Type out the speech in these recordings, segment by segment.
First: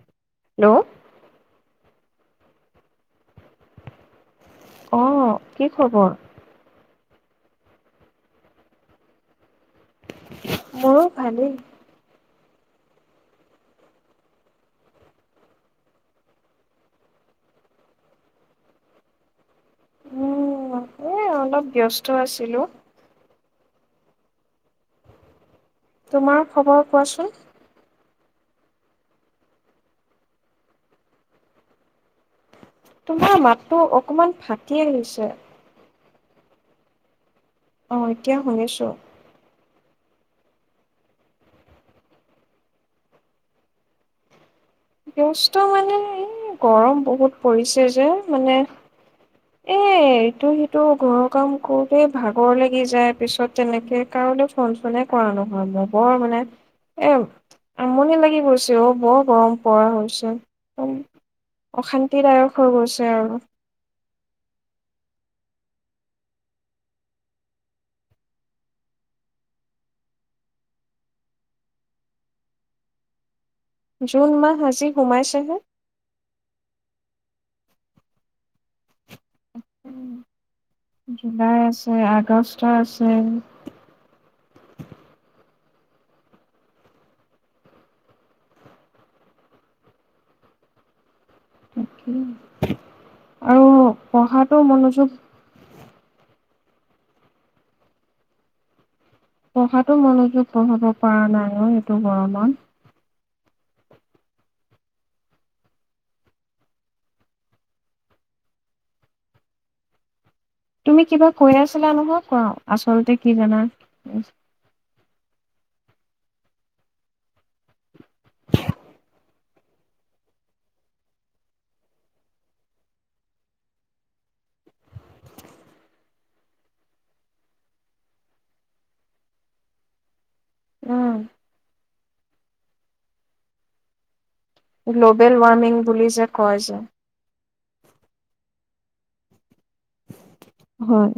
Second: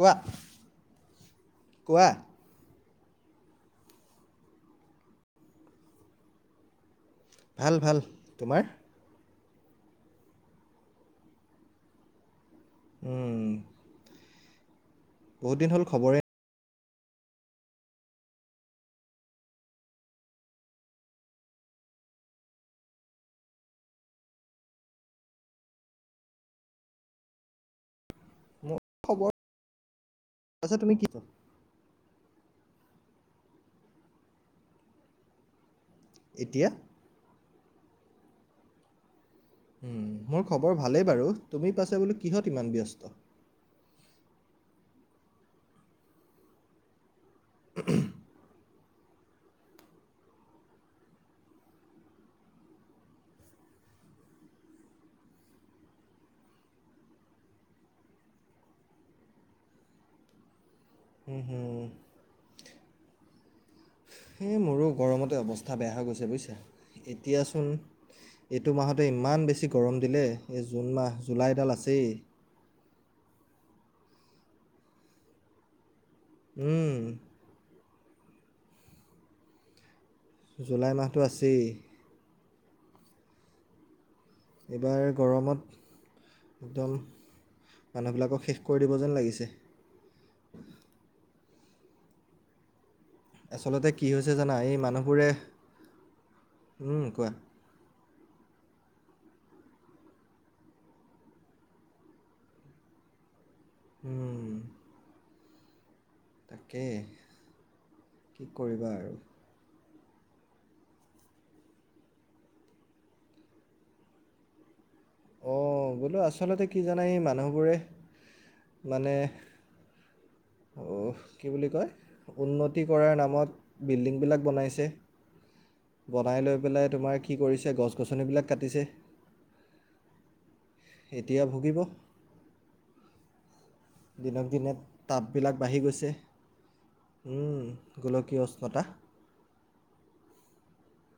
কোৱা। নো কোৱা। অহ কি খবৰ? ভাল, ভাল, তোমাৰ? মোৰো ভালেই। উম। বহুত দিন হ'ল খবৰে উম, এ, অলপ ব্যস্ত আছিলো। তোমাৰ খবৰ কোৱাচোন। মোৰ খবৰ, আচ্ছা তুমি কি কৰা? তোমাৰ মাতটো অকমান ফাটি আহিছে। এতিয়া অ', এতিয়া শুনিছো। হম, মোৰ খবৰ ভালেই বাৰু তুমি পাছে কিহত ইমান ব্যস্ত? ব্যস্ত মানে এই গৰম বহুত। পৰিছে যে, মানে এ, এইটো সিটো ঘৰৰ কাম কৰোতে ভাগৰ লাগি যায় পিছত তেনেকে কাৰোলৈ ফোন চনে কৰা নহয় মোৰ বৰ মানে এ, আমনি লাগি গৈছে অ', বৰ গৰম। পৰা হৈছে। হম-হ। অশান্তিদায়ক হৈ গৈছে আৰু। এ মোৰো গৰমতে অৱস্থা বেয়া হৈ গৈছে, বুইছা। এতিয়াচোন, এইটো মাহতে ইমান বেছি গৰম দিলে, এই জুন মাহ জুলাইডাল আছেই। জুন মাহ আজি শুমাইছেহে। উম। জুলাই মাহটো জুলাই আছেই আছে, আগষ্ট তা আছে। এইবাৰ গৰমত একদম মানুহবিলাকক শেষ কৰি দিব যেন লাগিছে। তাকেই। আচলতে কি হৈছে জানা এই মানুহবোৰে হুম কোৱা। পঢ়াতটো মনোযোগ বহাব পৰা নাই অ' এইটো গৰমত। উম। তাকেই, কি কৰিবা আৰু। তুমি কিবা কৈ আছিলা নহয়? ক, আচলতে কি জানা অ', বোলো আচলতে কি জানে এই মানুহবোৰে মানে ও, কি বুলি কয় উন্নতি কৰাৰ নামত বিল্ডিংবিলাক বনাইছে। বনাই লৈ পেলাই তোমাৰ কি কৰিছে? গছ গছনিবিলাক কাটিছে। উম, এতিয়া ভুগিব। দিনক দিনে গ্ল'বেল টাববিলাক ৱাৰ্মিং বাঢ়ি বুলি গৈছে, যে কয় যে। উম, গোলকীয় উষ্ণতা। হয়।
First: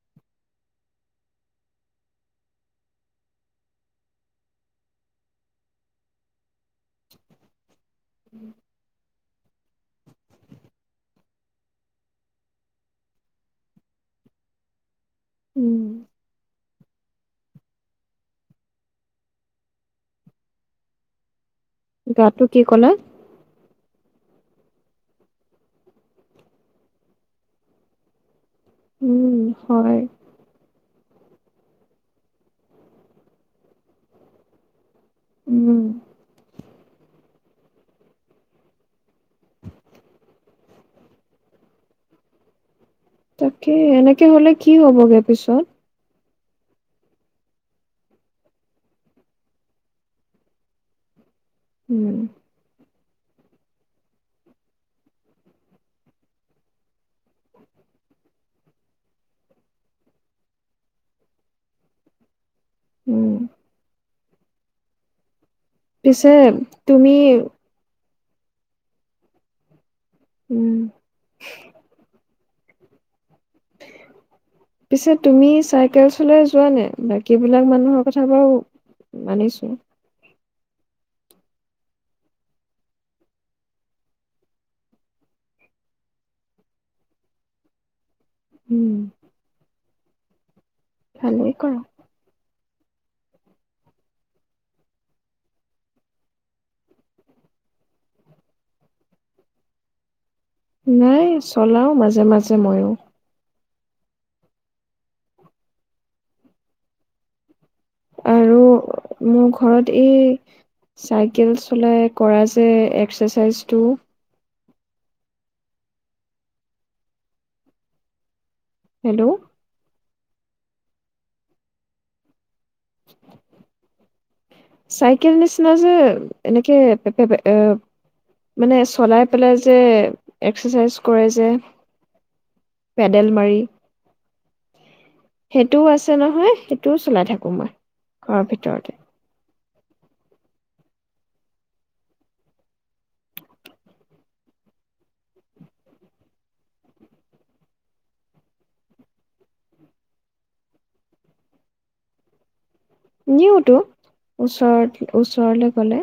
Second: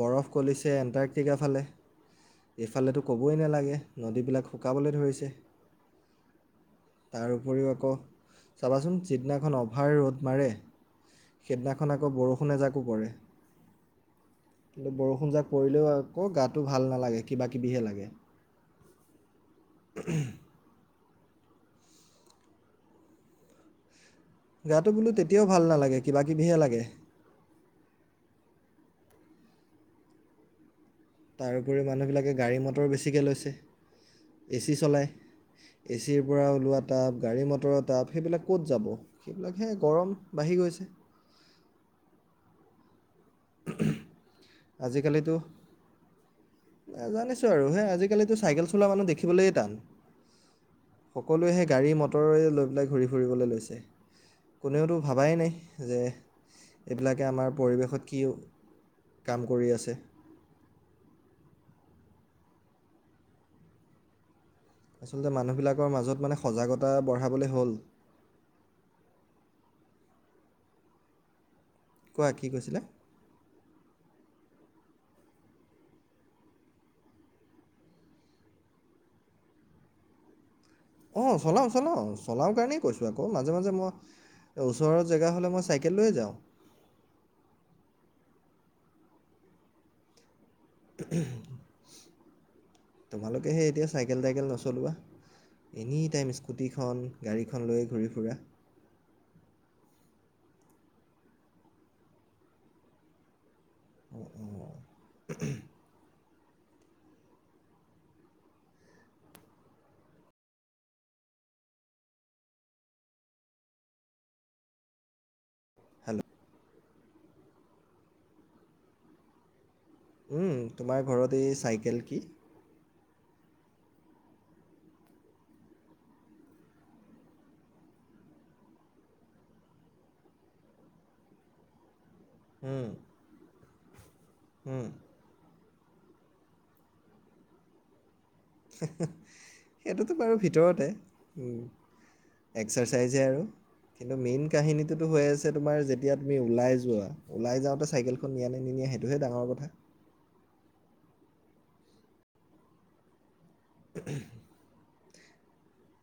বৰফ কলিছে এণ্টাৰ্টিকা ফালে, এইফালেতো ক'বই নালাগে নদীবিলাক শুকাবলৈ ধৰিছে। তাৰ উপৰিও আকৌ চাবাচোন। যিদিনাখন অভাৰ ৰ'দ মাৰে, সেইদিনাখন আকৌ বৰষুণ এজাকো পৰে। [unintelligible] ষুণজাক উম, পৰিলেও আকৌ গাত তো ভাল নালাগে, কিবা কিবিহে লাগে। [unintelligible] গাটো কি ক'লে? গাটো বোলো তেতিয়াও ভাল নালাগে, কিবা কিবিহে লাগে। উম হয়। তাৰপৰি মানুহবিলাকে গাড়ী-মটৰ বেছিকৈ লৈছে, এচি চলায়। উম, এচিৰ পৰা ওলোৱাত তাপ, গাড়ী-মটৰৰ তাপ, সেইবিলাক ক'ত যাব? সেইবিলাকে গৰম বাঢ়ি গৈছে। তাকে, এনেকে হ'লে কি হ'বগে পিছত? নাজানিছো আৰু হেই আজিকালিতো চাইকেল চলোৱা মানুহ দেখিবলৈে টান। কলোহে উম, গাড়ী-মটৰে লৈ পেলাই ঘূৰি ফ ঘুৰিবলৈ লৈছে, কোনোওটো ভাবাই নাই যে এইবিলাকে আমাৰ পৰিৱেশত কি কাম কৰি আছে। উম। আচলতে মানুহ বিলাকৰ মাজত পিছে মানে সজাগতা তুমি বঢ়াবলৈ হ'ল। উম। কোৱা কি কৈছিলে? পিছে তুমি চাইকেল চলাই যোৱা নে? বাকী বিলাক মানুহৰ কথা বাৰু মানিছো। অ', চলাওঁ, চলাওঁ। চলাওঁ কাৰণেই কৈছোঁ আকৌ মাজে মাজে মই ওচৰৰ জেগা হলে মই চাইকেল লৈয়ে যাওঁ। উম। ভালে কৰা। তোমালোকেহে এতিয়া চাইকেল থাইকেল নচলোৱা এনি টাইম স্কুটিখন গাড়ীখন লৈয়ে ঘূৰি ফুৰা নাই চলাওঁ মাজে, মাজে ময়ো। অ উহ আৰু মোৰ ঘৰত এই চাইকেল চলাই কৰা যে এক্সাৰচাইজটো হেল্ল হেল্ল উম, তোমাৰ ঘৰত এই চাইকেল কি? [inaudible] চাইকেল নিচিনা যে, এনেকে পে পে এ মানে চলাই পেলাই যে, এক্সাৰচাইজ কৰে যে পেডেল মাৰি হম। সেইটোও আছে নহয়, সেইটোও চলাই থাকো মই। ঘৰৰ ভিতৰতে [inaudible] সেইটোতো বাৰু ভিতৰতে, উম, এক্সাৰচাইজহে আৰু। কিন্তু মেইন কাহিনীটোতো হৈ আছে তোমাৰ যেতিয়া তুমি ওলাই যোৱা, ওলাই যাওঁতে চাইকেলখন নিয়া নে নিনিয়া, সেইটোহে ডাঙৰ কথা। নিওঁতো, ওচৰত [unintelligible] ওচৰলে গলে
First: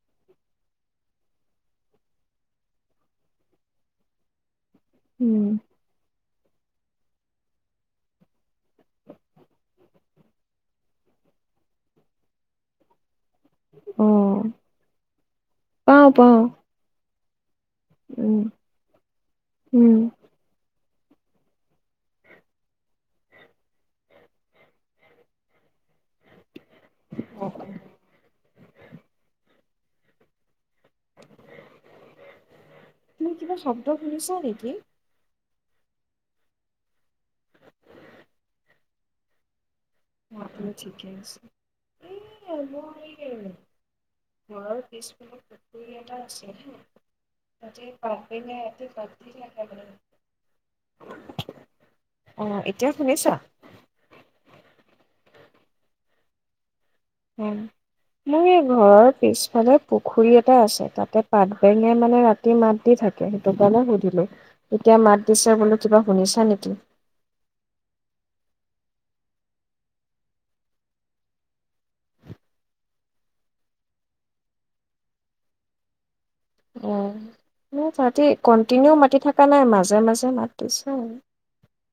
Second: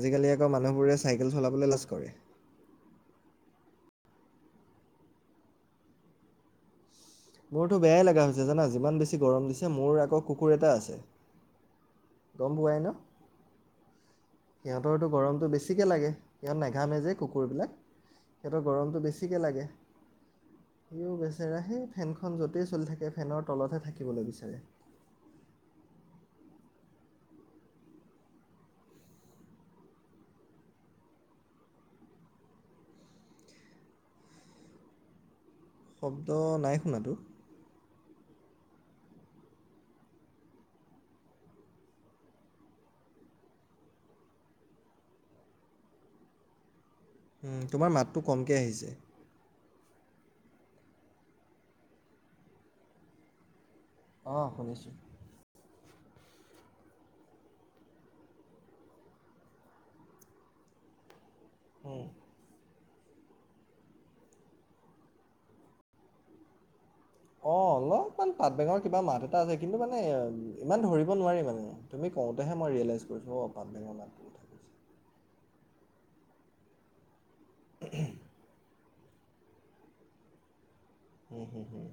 আজিকালি আকৌ মানুহবোৰে চাইকেল চলাবলৈ লাজ কৰে উম মোৰতো বেয়াই লগা হৈছে জানা যিমান বেছি গৰম দিছে মোৰ আকৌ কুকুৰ এটা আছে গম পোৱাই ন? অ' সিহঁতৰতো গৰমটো বেছিকে লাগে, পাওঁ পাওঁ সিহঁত নেঘামে যে। কুকুৰবিলাক উম সিহঁতৰ গৰমটো বেছিকে লাগে। উম। সিও বেচেৰা সেই ফেনখন যতেই চলি থাকে, ফেনৰ তলতহে থাকিবলৈ বিচাৰে। অ তুমি কিবা শব্দ শুনিচা নেকি শব্দ নাই শুনাতো। অ আপুনি ঠিকে আছে। এ মোৰ এই ঘৰৰ পিছফালে পুখুৰী এটা আছে হাঁ তাতে তোমাৰ মাতটো কমকৈ পাতবেঙে ৰাতি আহিছে [unintelligible] অহ এতিয়া শুনিছা অ শুনিছো উম, মোৰ এই ঘৰৰ পিছফালে পুখুৰী এটা আছে, তাতে পাত বেঙে মানে ৰাতি মাত তি থাকে, সেইটো কাৰণে সুধিলো। এতিয়া মাত দিছে বুলু কিবা শুনিছা নেকি? অ', অলপমান পাত বেঙৰ কিবা মাত এটা আছে, কিন্তু মানে ইমান ধৰিব নোৱাৰি মানে। তুমি কওঁতেহে মই ৰিয়েলাইজ কৰিছোঁ অ পাত বেঙৰ মাতটো‌ [inaudible] [inaudible] তিনিও মাতি থকা নাই মাজে মাজে মাত দিছে আৰু। উম, হুম, হুম।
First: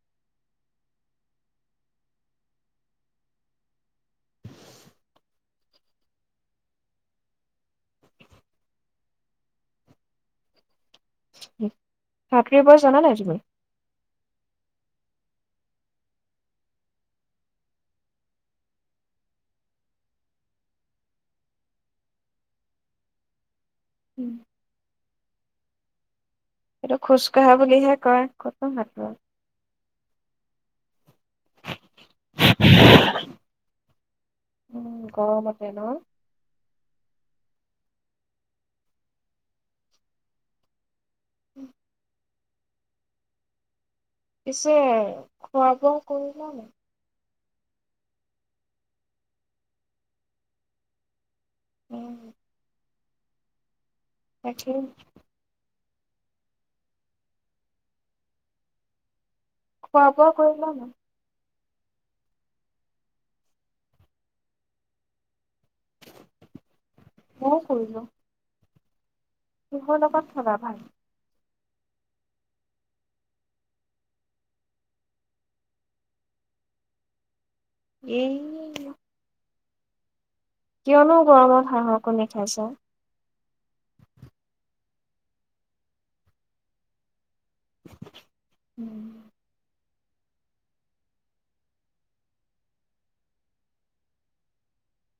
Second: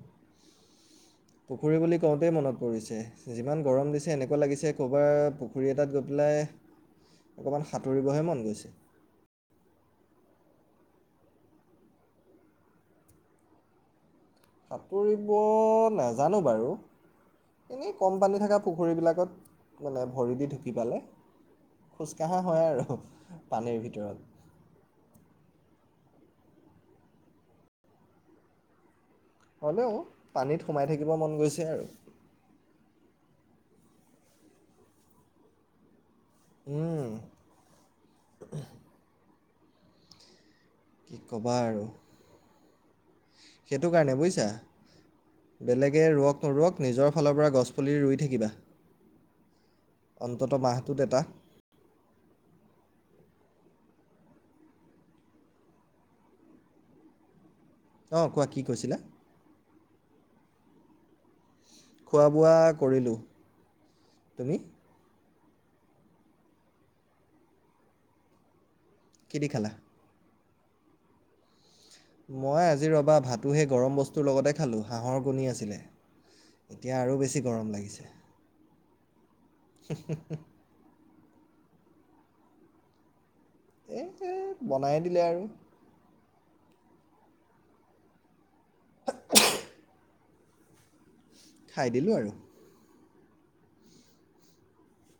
পুখুৰী বুলি কওঁতেই মনত পৰিছে, যিমান গৰম দিছে এনেকুৱা লাগিছে ক'ৰবাৰ পুখুৰী এটাত গৈ পেলাই অকমান সাঁতুৰিবহে মন গৈছে। হু, সাতুৰিব জানা নাই? [unintelligible] সাঁতুৰিব নাজানো বাৰু। এনেই কম পানী থাকা পুখুৰীবিলাকত, মানে ভৰি দি ঢুকি পালে, খোজকাঢ়া হয় আৰু। পানীৰ ভিতৰত এইটো খোজ কাঢ়া বুলিহে কয়। কতনো [unintelligible] হ'লেও পানীত সোমাই থাকিব মন গৈছে আৰু। [inaudible] উম গৰমতে ন? উম কি কবা আৰু! এইটো কাৰণে বুইছা, পিছে খোৱা বোৱা বেলেগে ৰুওক কৰিলা নাই? নুৰুঅক নিজৰ ফালৰ পৰা গছ পুলি ৰুই থাকিবা। অন্ততঃ মাহটোত এটা উম, তাকে অ', কোৱা কি কৈছিলা? খোৱা-বোৱা কৰিলা নাই? খোৱা-বোৱা কৰিলোঁ। তুমি? মও কৰিলো। কি দি খালা? কিহৰ লগত? খব ভাল? মই আজি ৰ'বা ভাতো সেই গৰম বস্তুৰ লগতে খালোঁ, হাঁহৰ কণী আছিলে। এতিয়া আৰু বেছি গৰম লাগিছে। এই হু, হু, হু কিয়নো গৰমত হাঁহৰ কণী খাইছ? এই বনাই দিলে আৰু [inaudible] [unintelligible] খাই দিলোঁ আৰু।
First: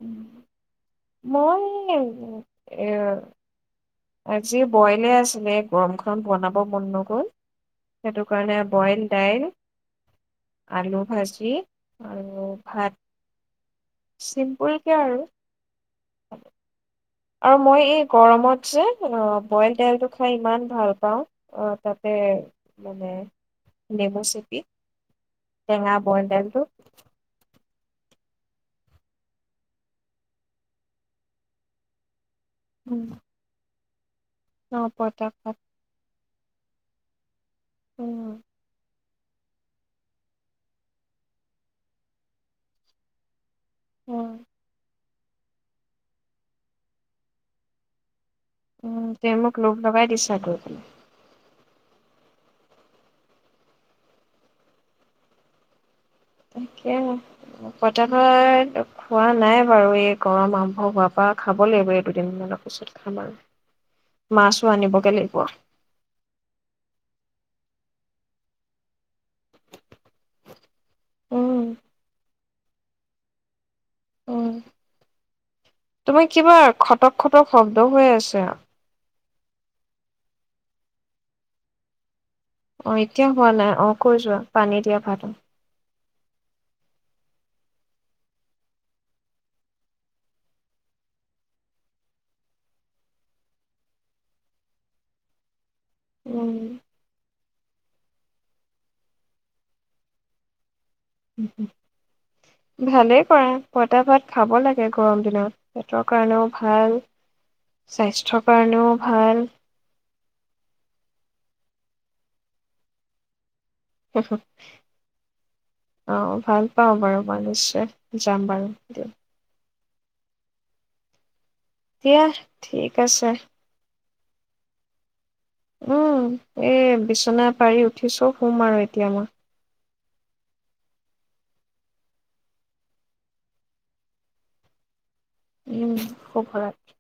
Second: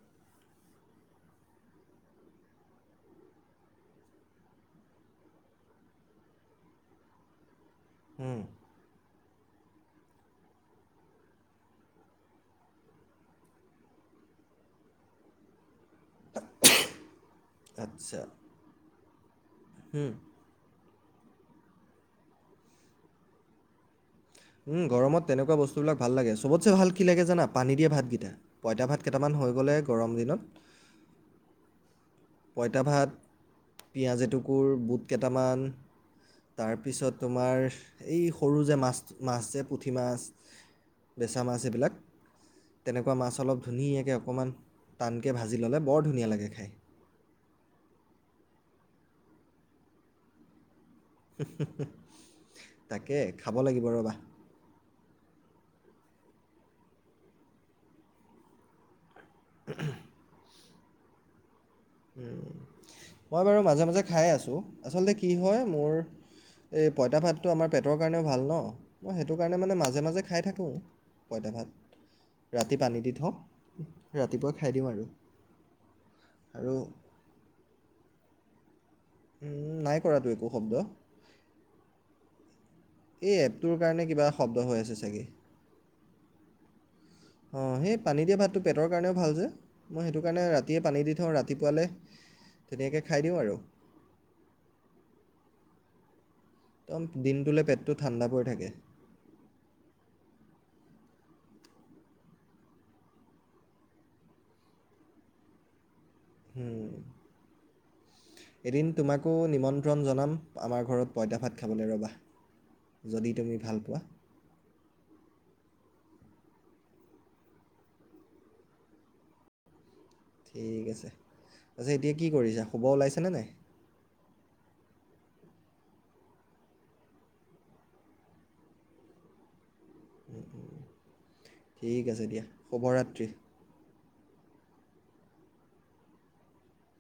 উম, মই এ আজি বইলে আছিলে, এই গৰমখন বনাব মন ন'গল। সেইটো উম, কাৰণে বইল দাইল, আলুভাজি আৰু ভাত চিম্পুলকে আৰু। আৰু মই এই আচ্ছা। গৰমত যে [unintelligible] ব'ইল তেলটো উম, খাই ইমান ভাল পাওঁ, অ, তাতে মানে নেমুচ উম, গৰমত তেনেকুৱা বস্তুবিলাক ভাল লাগে। দাইলটো। চবতচে ভাল কি লাগে জানা? পানী দিয়া ভাতকিটা, পঁইতা ভাত কেটামান হৈ গলে গৰম দিনত উম, পঁইতাভাত পিয়াজে কুকুৰ অ', বুট পইতা ভাত কেটামান তাৰপিছতো আমাৰ উম, এই সৰু যে, মাছ মাছ যে পুঠি মাছ, বেচা মাছ এইবিলাক তেনেকুৱা মাছ অলপ ধুনীয়াকে উম। অকণমান টানকে ভাজি ল'লে বৰ ধুনীয়া লাগে খাই। উম, তে মোক লোভ লগাই দিছা কৈ পেলাই। তাকে খাব লাগিব ৰ'বা। তাকে পঁইতাভাত খোৱা নাই বাৰু এই গৰম আম অ', বাপাক উম, মই বাৰু মাজে, মাজে খাই আছোঁ মাছো আচলতে আনিবগে কি লাগিব হয়, মোৰ এই পঁইতা ভাতটো আমাৰ পেটৰ কাৰণে ভাল ন মই সেইটো কাৰণে মানে মাজে, মাজে খাই থাকোঁ। উম, পঁইতাভাত। ৰাতি পানী দি থওঁ, উম। ৰাতিপুৱা খাই দিওঁ আৰু। তোমাৰ কিবা আৰু খটক, খটক শব্দ হৈ আছে। উম, নাই কৰাটো একো শব্দ। অ', এতিয়া এই হোৱা নাই। এপটোৰ অ' কাৰণে কৈ কিবা যোৱা শব্দ হৈ পানী আছে দিয়া চাগে ভাত অ', সেই পানী দিয়া ভাতটো পেটৰ কাৰণেও ভাল যে, মই সেইটো কাৰণে ৰাতিয়ে পানী দি থওঁ ৰাতিপুৱালৈ ধুনীয়াকৈ খাই দিওঁ আৰু। উম। তম দিনটোলৈ পেটটো ঠাণ্ডা পৰি থাকে। ভালেই কৰা পঁইতাভাত খাব লাগে গৰম দিনত। তৰ কাৰণেও হুম, ভাল। স্বাস্থ্যৰ এদিন কাৰণেও তোমাকো ভাল। নিমন্ত্ৰণ জনাম আমাৰ ঘৰত পঁইতা ভাত খাবলৈ ৰ'বা, যদি তুমি ভাল পোৱা [unintelligible] অ, ভাল পাওঁ বাৰু মই নিশ্চয় যাম বাৰু দিয়। ঠিক আছে। আজি এতিয়া দিয়া কি কৰিছা, শুব ঠিক ওলাইছানে আছে নাই? উম, এই বিচনা পাৰি উঠিছো সোম আৰু এতিয়া মই। ঠিক আছে দিয়া, শুভৰাত্ৰি। উম, শুভৰাত্ৰি।